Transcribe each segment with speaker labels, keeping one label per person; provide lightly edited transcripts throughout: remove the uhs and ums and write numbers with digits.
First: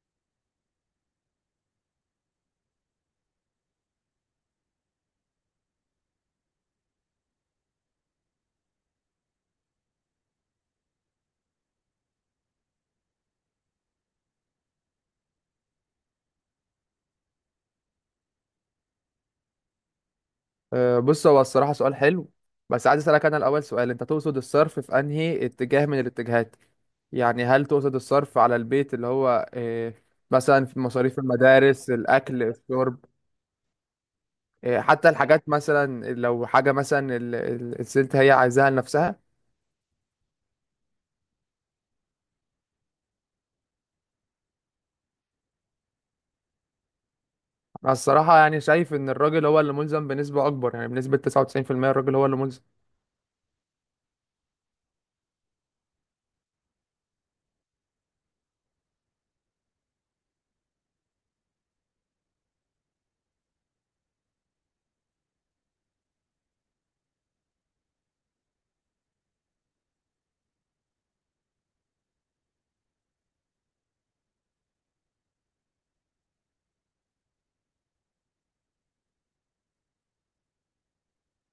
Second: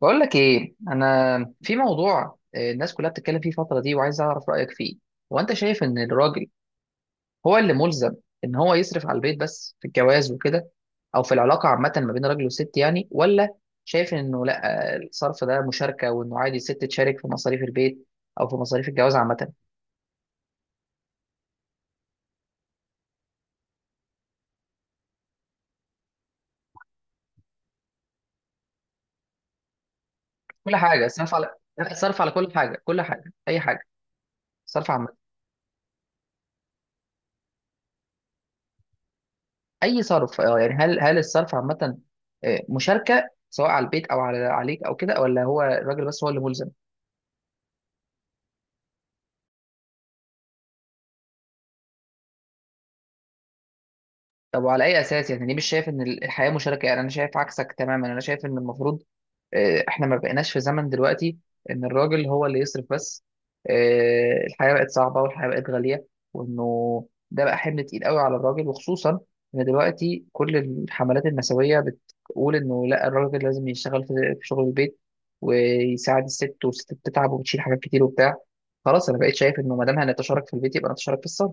Speaker 1: بقول لك ايه، انا في موضوع الناس كلها بتتكلم فيه الفتره دي وعايز اعرف رايك فيه. هو انت شايف ان الراجل هو اللي ملزم ان هو يصرف على البيت بس في الجواز وكده، او في العلاقه عامه ما بين راجل وست يعني، ولا شايف انه لا الصرف ده مشاركه وانه عادي الست تشارك في مصاريف البيت او في مصاريف الجواز عامه؟
Speaker 2: بص، هو الصراحة سؤال حلو. بس عايز أسألك أنا الأول سؤال، أنت تقصد الصرف في أنهي اتجاه من الاتجاهات؟ يعني هل تقصد الصرف على البيت، اللي هو مثلا
Speaker 1: كل
Speaker 2: في
Speaker 1: حاجه،
Speaker 2: مصاريف
Speaker 1: صرف على
Speaker 2: المدارس،
Speaker 1: صرف على
Speaker 2: الأكل،
Speaker 1: كل حاجه،
Speaker 2: الشرب،
Speaker 1: كل حاجه، اي حاجه، صرف عامه،
Speaker 2: حتى الحاجات، مثلا لو حاجة مثلا الست هي عايزاها لنفسها.
Speaker 1: اي صرف، اه يعني هل الصرف عامه مشاركه سواء على البيت او على عليك او كده، ولا هو الراجل بس هو اللي ملزم؟
Speaker 2: أنا الصراحة يعني شايف إن الراجل هو اللي ملزم بنسبة أكبر، يعني بنسبة 99% الراجل هو اللي ملزم.
Speaker 1: طب وعلى اي اساس؟ يعني ليه مش شايف ان الحياه مشاركه؟ يعني انا شايف عكسك تماما. انا شايف ان المفروض احنا ما بقيناش في زمن دلوقتي ان الراجل هو اللي يصرف بس. الحياه بقت صعبه والحياه بقت غاليه، وانه ده بقى حمل تقيل قوي على الراجل، وخصوصا ان دلوقتي كل الحملات النسويه بتقول انه لا، الراجل لازم يشتغل في في شغل البيت ويساعد الست، والست بتتعب وبتشيل حاجات كتير وبتاع. خلاص انا بقيت شايف انه ما دام هنتشارك في البيت يبقى نتشارك في الصرف.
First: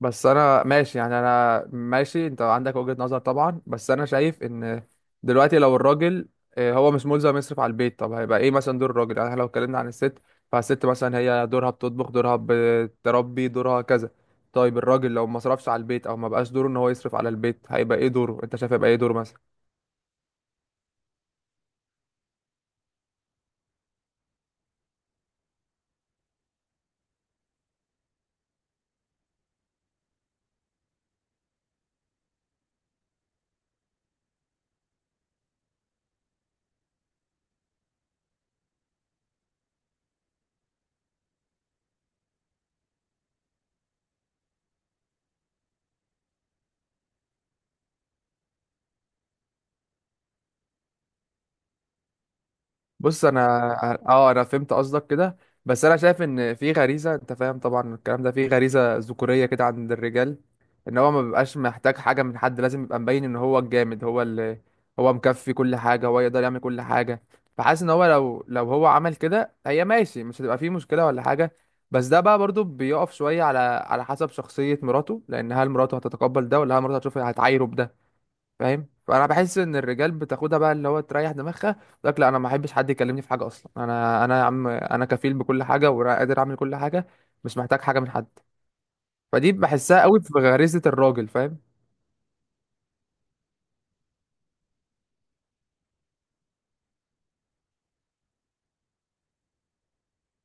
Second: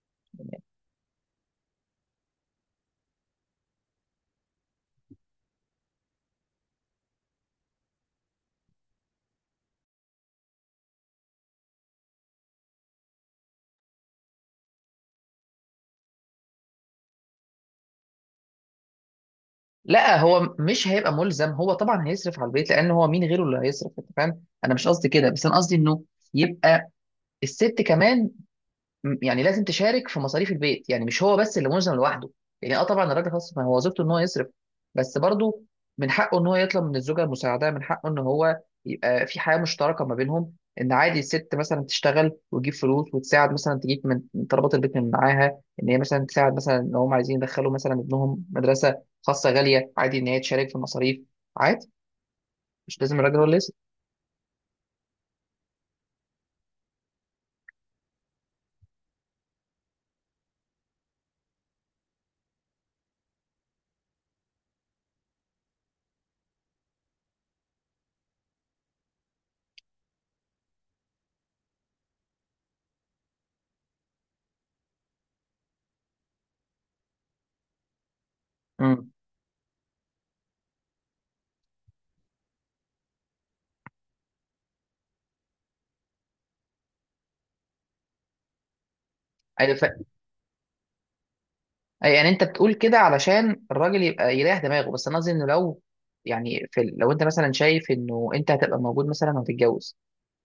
Speaker 2: بس انا ماشي، يعني انا ماشي، انت عندك وجهة نظر طبعا، بس انا شايف ان دلوقتي لو الراجل هو مش ملزم يصرف على البيت، طب هيبقى ايه مثلا دور الراجل؟ يعني إحنا لو اتكلمنا عن الست، فالست مثلا هي دورها بتطبخ، دورها بتربي، دورها كذا. طيب الراجل لو ما صرفش على البيت او ما بقاش دوره ان هو يصرف على البيت، هيبقى ايه دوره؟ انت شايف هيبقى ايه دوره مثلا؟
Speaker 1: لا هو مش هيبقى ملزم، هو طبعا هيصرف على البيت، لان هو مين غيره اللي هيصرف؟ انت فاهم، انا مش قصدي كده، بس انا قصدي انه يبقى الست كمان يعني لازم تشارك في مصاريف البيت، يعني مش هو بس اللي ملزم لوحده. يعني اه طبعا الراجل خلاص، ما هو وظيفته ان هو يصرف، بس برضه من حقه ان هو يطلب من الزوجه المساعده، من حقه ان هو يبقى في حياه مشتركه ما بينهم، ان عادي الست مثلا تشتغل وتجيب فلوس وتساعد، مثلا تجيب من طلبات البيت من معاها، ان هي مثلا تساعد، مثلا ان هم عايزين يدخلوا مثلا ابنهم مدرسه خاصه غاليه، عادي ان هي تشارك في المصاريف. عادي، مش لازم
Speaker 2: بص،
Speaker 1: الراجل
Speaker 2: انا
Speaker 1: هو اللي يصرف.
Speaker 2: اه انا فهمت قصدك كده. بس انا شايف ان في غريزه، انت فاهم طبعا الكلام ده، في غريزه ذكوريه كده عند الرجال. ان هو ما بيبقاش محتاج حاجه من حد، لازم يبقى مبين ان هو الجامد، هو اللي هو مكفي كل حاجه، هو يقدر يعمل كل حاجه. فحاسس ان هو لو هو عمل كده هي ماشي، مش هتبقى فيه مشكله ولا حاجه. بس ده بقى برضو بيقف شويه على حسب شخصيه مراته. لان هل مراته هتتقبل ده؟ ولا هل مراته هتشوف هتعايره بده؟ فاهم؟
Speaker 1: امم،
Speaker 2: فانا بحس ان الرجال بتاخدها بقى اللي هو تريح دماغها. يقول لك لا، انا ما احبش حد يكلمني في حاجه اصلا، انا يا عم، انا كفيل بكل حاجه وقادر اعمل كل حاجه، مش محتاج حاجه من حد. فدي
Speaker 1: ايوه.
Speaker 2: بحسها قوي في غريزه الراجل، فاهم؟
Speaker 1: أي، يعني انت بتقول كده علشان الراجل يبقى يريح دماغه، بس انا قصدي انه لو يعني لو انت مثلا شايف انه انت هتبقى موجود مثلا وهتتجوز،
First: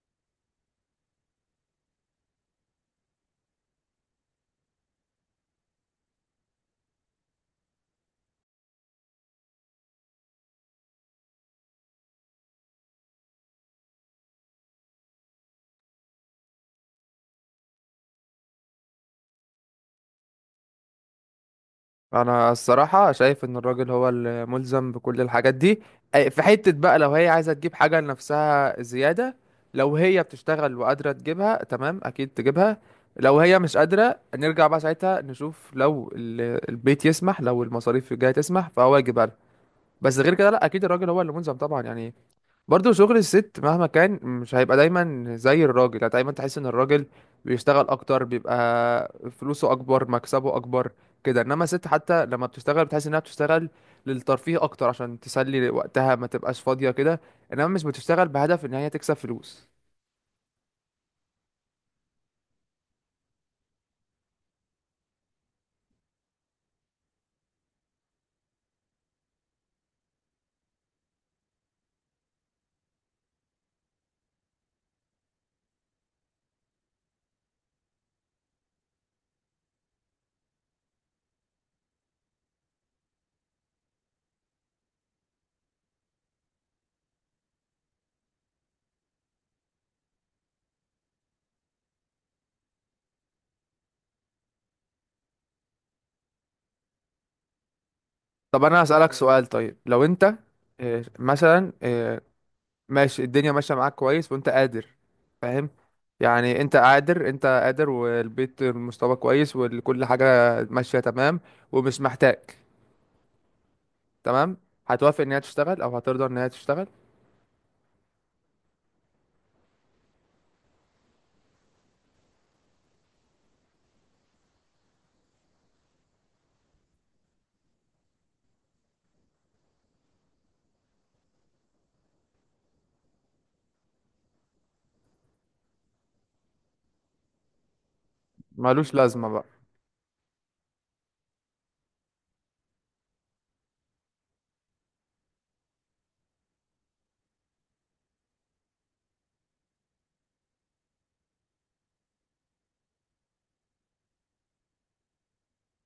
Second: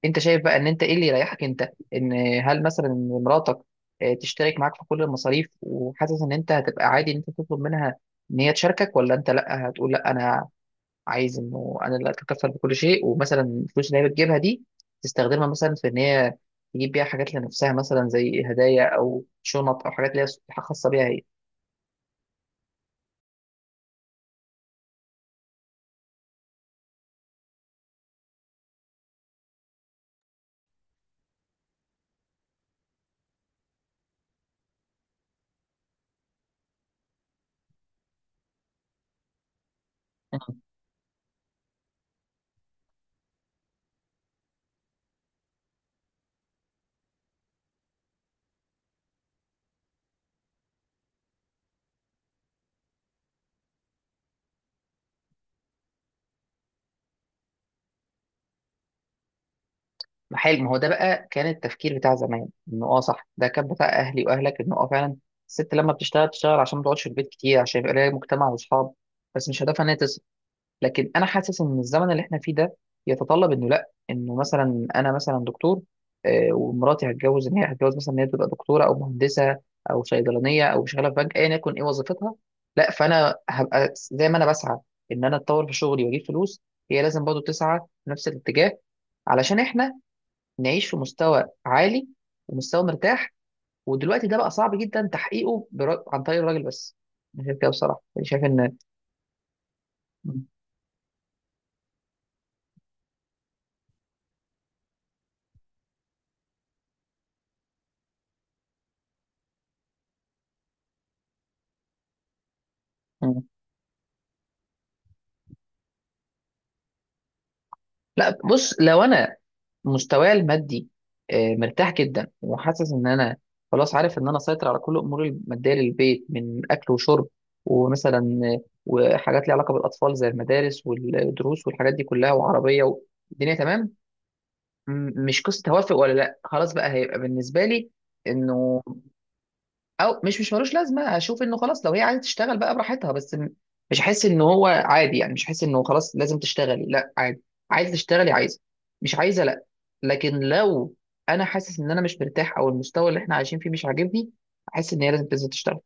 Speaker 1: انت شايف بقى ان انت ايه اللي يريحك انت؟ ان هل مثلا إن مراتك تشترك معاك في كل المصاريف وحاسس ان انت هتبقى عادي ان انت تطلب منها ان هي تشاركك، ولا انت لا هتقول لا انا عايز انه انا اللي اتكفل بكل شيء، ومثلا الفلوس اللي هي بتجيبها دي تستخدمها مثلا في ان هي تجيب بيها حاجات لنفسها، مثلا زي هدايا او شنط او حاجات اللي هي خاصه بيها هي؟
Speaker 2: انا الصراحه شايف ان الراجل هو الملزم بكل الحاجات دي. في حته بقى، لو هي عايزه تجيب حاجه لنفسها زياده، لو هي بتشتغل وقادره تجيبها، تمام، اكيد تجيبها. لو هي مش قادرة، نرجع بقى ساعتها نشوف لو البيت يسمح، لو المصاريف الجاية تسمح، فهو يجيبها لها. بس غير كده لا، اكيد الراجل هو اللي ملزم طبعا. يعني برضو شغل الست مهما كان مش هيبقى دايما زي الراجل، يعني دايما تحس ان الراجل بيشتغل اكتر، بيبقى فلوسه اكبر، مكسبه اكبر كده. انما الست حتى لما بتشتغل بتحس انها بتشتغل للترفيه اكتر، عشان تسلي وقتها ما تبقاش فاضية كده، انما مش بتشتغل بهدف ان هي تكسب فلوس.
Speaker 1: ما حلو، ما هو ده بقى كان التفكير بتاع زمان، انه اه صح، ده كان بتاع اهلي واهلك، انه اه فعلا الست لما بتشتغل تشتغل عشان ما تقعدش في البيت كتير، عشان يبقى لها مجتمع واصحاب، بس مش هدفها ان هي تصل. لكن انا حاسس ان الزمن اللي احنا فيه ده يتطلب انه لا، انه مثلا انا مثلا دكتور ومراتي هتجوز ان هي هتجوز مثلا ان هي تبقى دكتوره او مهندسه او صيدلانيه او شغاله في بنك، ايا يكن ايه وظيفتها. لا، فانا هبقى زي ما انا بسعى ان انا اتطور في شغلي واجيب فلوس، هي لازم برضه تسعى في نفس الاتجاه علشان احنا نعيش في مستوى عالي ومستوى مرتاح. ودلوقتي ده بقى صعب جدا تحقيقه برا... عن طريق الراجل بس. انا شايف كده بصراحه، أنا شايف
Speaker 2: طب
Speaker 1: ان
Speaker 2: انا هسألك سؤال. طيب لو انت
Speaker 1: م-
Speaker 2: مثلا، ماشي، الدنيا ماشية معاك كويس وانت قادر، فاهم يعني؟ انت قادر، والبيت المستوى كويس وكل حاجة ماشية تمام، ومش محتاج.
Speaker 1: م.
Speaker 2: تمام. هتوافق ان هي تشتغل او هترضى ان هي تشتغل؟
Speaker 1: لا بص، لو انا مستواي المادي مرتاح جدا وحاسس ان انا خلاص عارف ان انا اسيطر على كل اموري الماديه للبيت، من اكل وشرب، ومثلا وحاجات ليها علاقه بالاطفال زي المدارس والدروس والحاجات دي كلها وعربيه والدنيا تمام، مش قصه توافق ولا لا. خلاص بقى هيبقى بالنسبه لي انه
Speaker 2: ملوش لازمة بقى؟
Speaker 1: او مش ملوش لازمه، هشوف انه خلاص، لو هي عايزه تشتغل بقى براحتها، بس مش هحس ان هو عادي، يعني مش هحس انه خلاص لازم تشتغلي، لا عادي، عايزه تشتغلي عايزه، مش عايزه لا. لكن لو انا حاسس ان انا مش مرتاح او المستوى اللي احنا عايشين فيه مش عاجبني، احس ان هي لازم تنزل تشتغل.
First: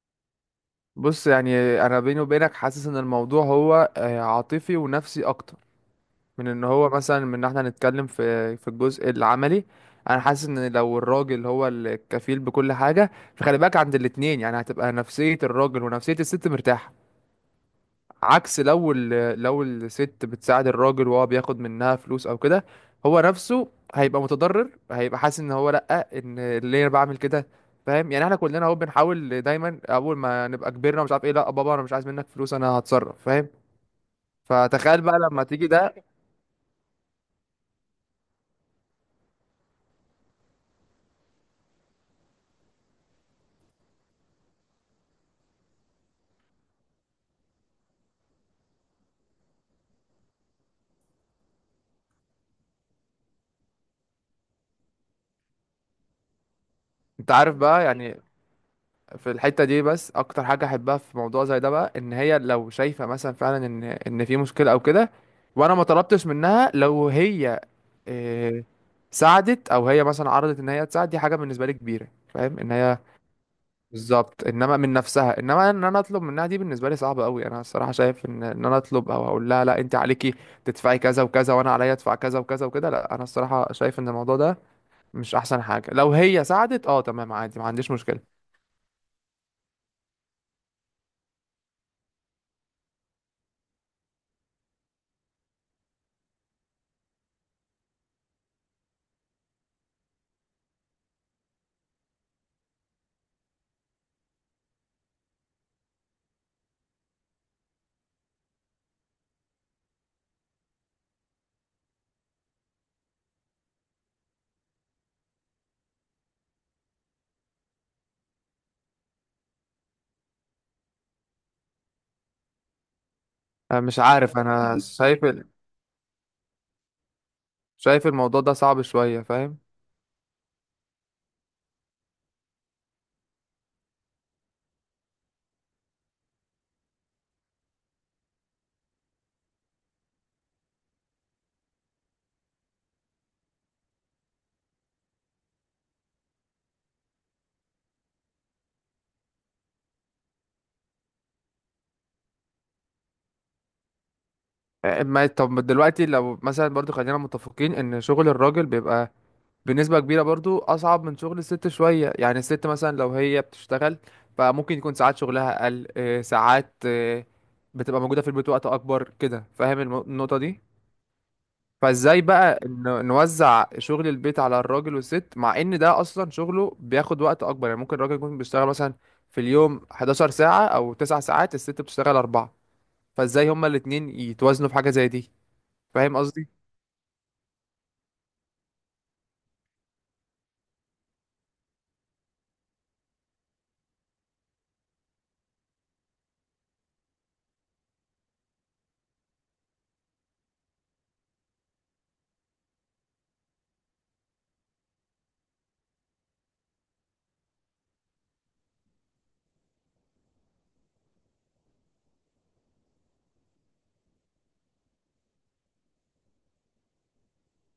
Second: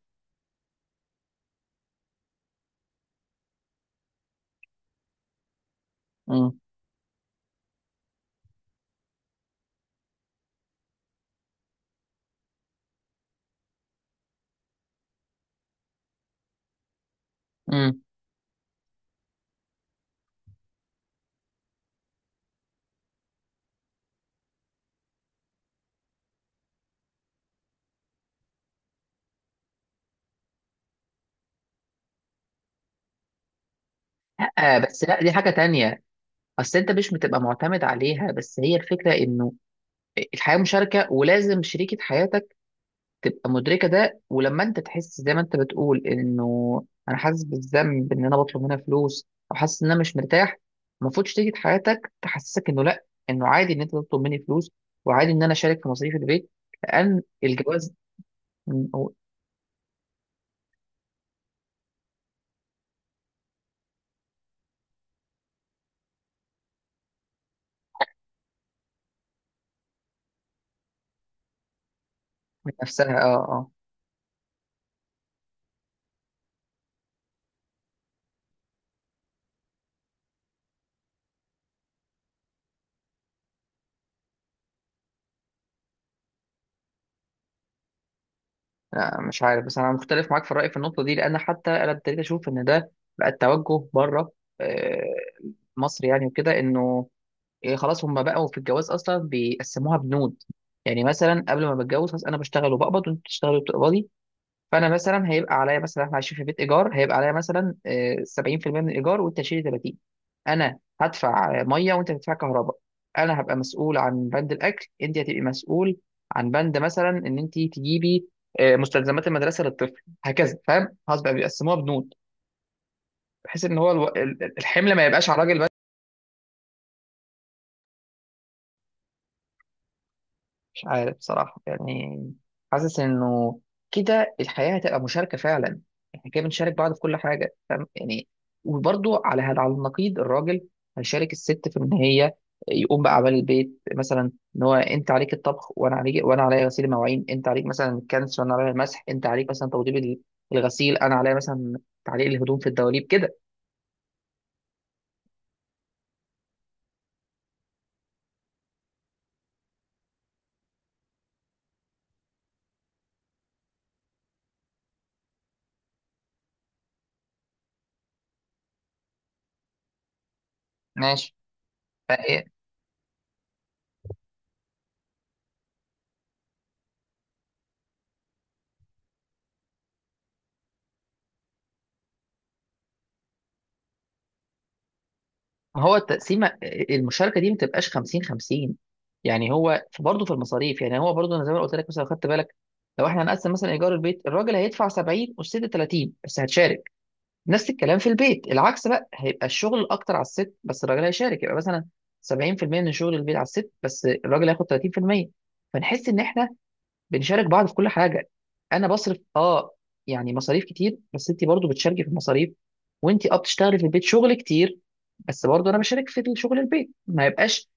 Speaker 2: بص، يعني انا بيني وبينك حاسس ان الموضوع هو عاطفي ونفسي اكتر، من
Speaker 1: امم،
Speaker 2: ان هو مثلا، من ان احنا نتكلم في الجزء العملي. انا حاسس ان لو الراجل هو الكفيل بكل حاجة، فخلي بالك عند الاتنين، يعني هتبقى نفسية الراجل ونفسية الست مرتاحة.
Speaker 1: امم.
Speaker 2: عكس لو لو الست بتساعد الراجل وهو بياخد منها فلوس او كده، هو نفسه هيبقى متضرر، هيبقى حاسس ان هو لا، ان ليه انا بعمل كده؟ فاهم يعني؟ احنا كلنا اهو بنحاول دايما، اول ما نبقى كبرنا ومش عارف ايه، لا بابا انا مش عايز منك فلوس، انا هتصرف، فاهم؟
Speaker 1: آه،
Speaker 2: فتخيل
Speaker 1: بس لا
Speaker 2: بقى
Speaker 1: دي
Speaker 2: لما
Speaker 1: حاجه
Speaker 2: تيجي ده.
Speaker 1: تانية، اصل انت مش بتبقى معتمد عليها، بس هي الفكره انه الحياه مشاركه، ولازم شريكه حياتك تبقى مدركه ده، ولما انت تحس زي ما انت بتقول انه انا حاسس بالذنب ان انا بطلب منها فلوس، او حاسس ان انا مش مرتاح، المفروض شريكه حياتك تحسسك انه لا، انه عادي ان انت تطلب مني فلوس، وعادي ان انا اشارك في مصاريف البيت، لان
Speaker 2: انت عارف بقى،
Speaker 1: الجواز
Speaker 2: يعني
Speaker 1: من.
Speaker 2: في الحتة دي بس اكتر حاجة احبها في موضوع زي ده بقى، ان هي لو شايفة مثلا فعلا ان في مشكلة او كده، وانا ما طلبتش منها، لو هي إيه، ساعدت، او هي مثلا عرضت ان هي تساعد، دي حاجه بالنسبه لي كبيره، فاهم؟
Speaker 1: من
Speaker 2: ان هي
Speaker 1: نفسها اه اه.
Speaker 2: بالظبط، انما من نفسها، انما ان انا اطلب منها، دي بالنسبه لي صعبه قوي. انا الصراحه شايف ان انا اطلب او اقول لها لا انت عليكي تدفعي كذا وكذا وانا عليا ادفع كذا وكذا وكده، لا، انا الصراحه شايف ان الموضوع ده مش احسن حاجه. لو هي ساعدت اه، تمام، عادي، ما عنديش مشكله.
Speaker 1: لا، مش عارف، بس انا مختلف معاك في الراي في النقطه دي، لان حتى انا ابتديت اشوف ان ده بقى التوجه بره آه، مصر يعني وكده، انه إيه، خلاص هم بقوا في الجواز اصلا بيقسموها بنود، يعني مثلا قبل ما بتجوز، خلاص انا بشتغل وبقبض وانت بتشتغلي وبتقبضي، فانا مثلا هيبقى عليا مثلا، احنا عايشين في بيت ايجار، هيبقى عليا مثلا 70% من الايجار وانت تشيلي 30، انا هدفع ميه وانت هتدفع كهرباء، انا هبقى مسؤول عن بند الاكل، انت هتبقي مسؤول عن بند مثلا ان انت تجيبي مستلزمات المدرسه للطفل، هكذا، فاهم؟ خلاص بقى بيقسموها بنود بحيث ان
Speaker 2: أنا
Speaker 1: هو
Speaker 2: مش عارف، انا
Speaker 1: الحمل ما
Speaker 2: شايف
Speaker 1: يبقاش على الراجل.
Speaker 2: شايف الموضوع ده صعب شويه، فاهم؟
Speaker 1: مش عارف بصراحة يعني، حاسس إنه كده الحياة هتبقى مشاركة فعلا، إحنا كده بنشارك بعض في كل حاجة فاهم يعني. وبرضو على هذا، على النقيض، الراجل هيشارك الست في إن هي يقوم بأعمال البيت، مثلا إن هو أنت عليك الطبخ وأنا عليك، وأنا عليا غسيل المواعين، أنت عليك مثلا الكنس وأنا عليا المسح، أنت عليك مثلا توضيب الغسيل، أنا عليا مثلا تعليق الهدوم في الدواليب كده.
Speaker 2: ما طب دلوقتي لو مثلا برضو خلينا متفقين ان شغل الراجل بيبقى بنسبة كبيرة برضو أصعب من شغل الست شوية، يعني الست مثلا لو هي بتشتغل فممكن يكون ساعات شغلها أقل، ساعات، بتبقى موجودة في البيت وقت أكبر كده، فاهم النقطة دي؟
Speaker 1: ماشي.
Speaker 2: فازاي بقى نوزع شغل البيت على الراجل والست، مع ان ده اصلا شغله بياخد وقت اكبر؟ يعني ممكن الراجل يكون بيشتغل مثلا في اليوم 11 ساعة او 9 ساعات، الست بتشتغل 4. فازاي هما الاتنين يتوازنوا في حاجة زي دي؟
Speaker 1: هو
Speaker 2: فاهم قصدي؟
Speaker 1: التقسيمه، المشاركه دي ما تبقاش 50 50، يعني هو برضه في المصاريف، يعني هو برضه انا زي ما قلت لك مثلا لو خدت بالك، لو احنا هنقسم مثلا ايجار البيت الراجل هيدفع 70 والست 30 بس هتشارك، نفس الكلام في البيت، العكس بقى هيبقى الشغل اكتر على الست بس الراجل هيشارك، يبقى مثلا 70% من شغل البيت على الست بس الراجل هياخد 30%، فنحس ان احنا بنشارك بعض في كل حاجه. انا بصرف اه يعني مصاريف كتير، بس انت برضه بتشاركي في المصاريف، وانت اه بتشتغلي في البيت شغل كتير، بس برضه انا بشارك في شغل البيت، ما يبقاش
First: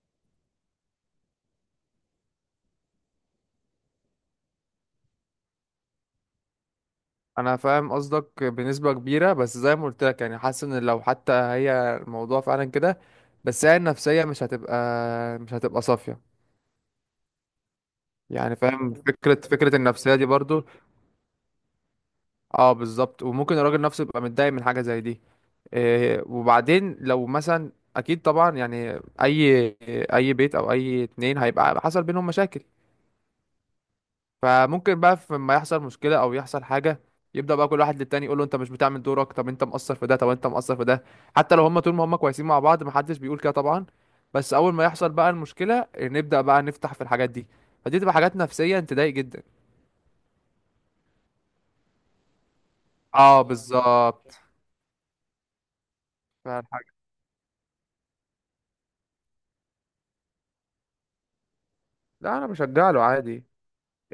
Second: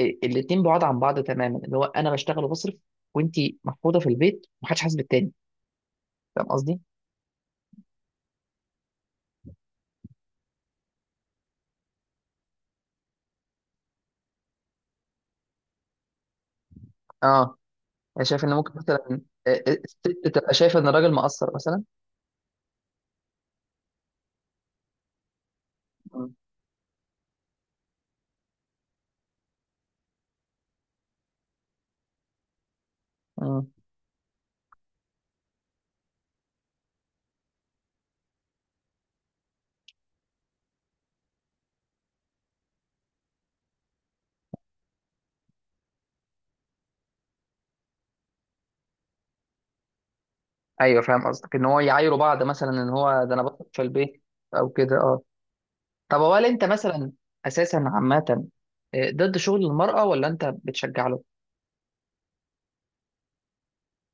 Speaker 1: الاتنين بعاد عن بعض تماما، اللي هو انا بشتغل وبصرف وانت محفوظه في البيت، ومحدش حاسس بالتاني، فاهم قصدي؟
Speaker 2: انا فاهم قصدك بنسبه كبيره، بس زي ما قلت لك يعني، حاسس ان لو حتى هي الموضوع فعلا كده، بس هي النفسيه مش هتبقى صافيه.
Speaker 1: اه، انا شايف ان
Speaker 2: يعني
Speaker 1: ممكن
Speaker 2: فاهم
Speaker 1: مثلا
Speaker 2: فكره
Speaker 1: الست
Speaker 2: النفسيه دي
Speaker 1: تبقى
Speaker 2: برضو.
Speaker 1: شايفه ان الراجل مقصر مثلا.
Speaker 2: اه بالظبط، وممكن الراجل نفسه يبقى متضايق من حاجه زي دي. إيه
Speaker 1: مم.
Speaker 2: وبعدين لو مثلا، اكيد طبعا يعني اي بيت او اي اتنين هيبقى حصل بينهم مشاكل.
Speaker 1: مم.
Speaker 2: فممكن بقى لما يحصل مشكلة او يحصل حاجة، يبدأ بقى كل واحد للتاني يقول له انت مش بتعمل دورك، طب انت مقصر في ده، طب انت مقصر في ده. حتى لو هما طول ما هما كويسين مع بعض محدش بيقول كده طبعا، بس اول ما يحصل بقى المشكلة نبدأ بقى نفتح في الحاجات دي، فدي تبقى حاجات نفسية تضايق جدا.
Speaker 1: ايوه، فاهم قصدك، ان هو يعايروا بعض، مثلا ان هو ده انا
Speaker 2: اه
Speaker 1: بصرف في البيت
Speaker 2: بالظبط.
Speaker 1: او كده، اه. طب هو، هل انت
Speaker 2: فالحاجة،
Speaker 1: مثلا اساسا عامه ضد شغل المراه ولا انت بتشجع له؟
Speaker 2: لا انا بشجع له عادي.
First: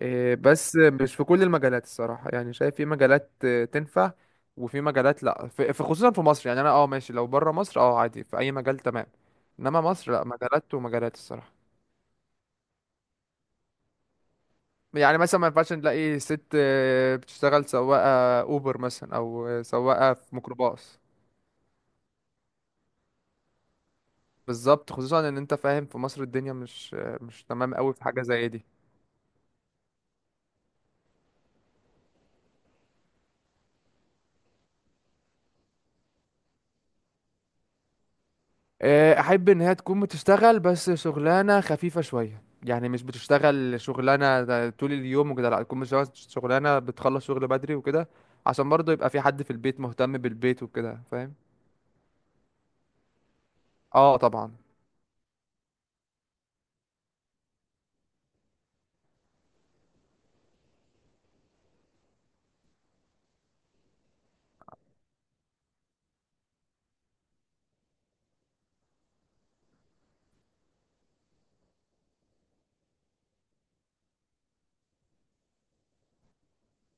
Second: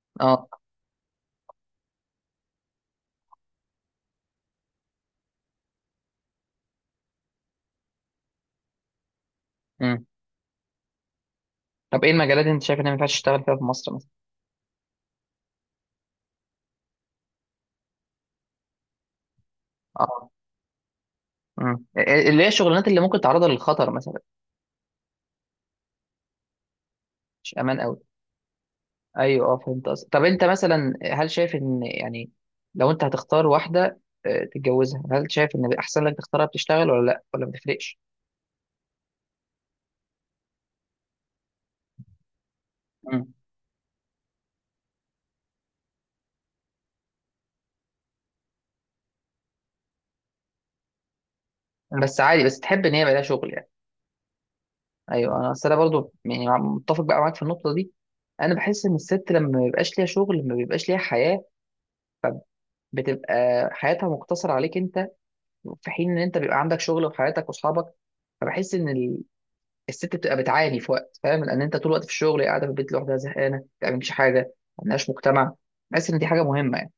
Speaker 1: اه.
Speaker 2: بس مش في كل المجالات الصراحة، يعني شايف في مجالات تنفع، وفي مجالات لا، خصوصا في مصر. يعني انا ماشي، لو بره مصر عادي في اي مجال، تمام. انما
Speaker 1: مم.
Speaker 2: مصر لا، مجالات ومجالات الصراحة.
Speaker 1: طب ايه المجالات اللي انت شايف انها ما ينفعش تشتغل فيها في مصر مثلا؟
Speaker 2: يعني مثلا ما ينفعش نلاقي ست بتشتغل سواقة اوبر مثلا، او سواقة
Speaker 1: اه،
Speaker 2: في ميكروباص.
Speaker 1: مم، اللي هي الشغلانات اللي ممكن تعرضها للخطر مثلا.
Speaker 2: بالظبط، خصوصا ان انت فاهم في مصر الدنيا مش مش
Speaker 1: مش
Speaker 2: تمام
Speaker 1: امان
Speaker 2: قوي
Speaker 1: قوي.
Speaker 2: في حاجة زي دي.
Speaker 1: ايوه، اه فهمت قصدك. طب انت مثلا هل شايف ان يعني، لو انت هتختار واحده تتجوزها، هل شايف ان احسن لك تختارها بتشتغل ولا لا، ولا ما تفرقش؟
Speaker 2: احب ان هي تكون بتشتغل، بس شغلانه خفيفه شويه، يعني مش
Speaker 1: مم.
Speaker 2: بتشتغل شغلانه ده طول اليوم وكده، لا، تكون بتشتغل شغلانه بتخلص شغل بدري وكده، عشان برضه يبقى في حد في البيت مهتم بالبيت وكده، فاهم؟
Speaker 1: بس عادي، بس تحب ان هي يبقى لها شغل يعني.
Speaker 2: اه طبعا.
Speaker 1: ايوه، انا اصل انا برضو يعني متفق بقى معاك في النقطه دي. انا بحس ان الست لما ما بيبقاش ليها شغل ما بيبقاش ليها حياه، بتبقى حياتها مقتصره عليك انت، في حين ان انت بيبقى عندك شغل وحياتك واصحابك، فبحس ان الست بتبقى بتعاني في وقت، فاهم؟ لان انت طول الوقت في الشغل، قاعده في البيت لوحدها زهقانه، ما بتعملش حاجه، ما عندهاش مجتمع، بحس ان دي حاجه مهمه يعني.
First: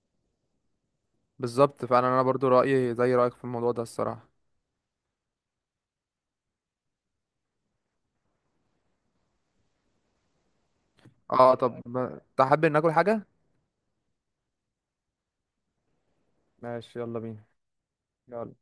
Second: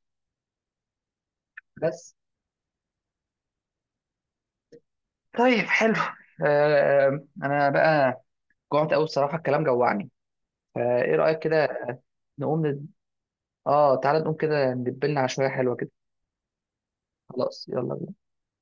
Speaker 2: بالظبط فعلا،
Speaker 1: بس
Speaker 2: انا برضو رايي زي رايك في الموضوع ده الصراحه.
Speaker 1: طيب، حلو. آه انا بقى جوعت قوي بصراحه، الكلام جوعني، فايه رايك
Speaker 2: اه
Speaker 1: كده؟
Speaker 2: طب، تحب
Speaker 1: نقوم
Speaker 2: ان
Speaker 1: ند...
Speaker 2: اكل حاجه؟
Speaker 1: اه تعالى نقوم كده ندبلنا على شويه حلوه كده.
Speaker 2: ماشي، يلا بينا.
Speaker 1: خلاص، يلا بينا.
Speaker 2: يلا.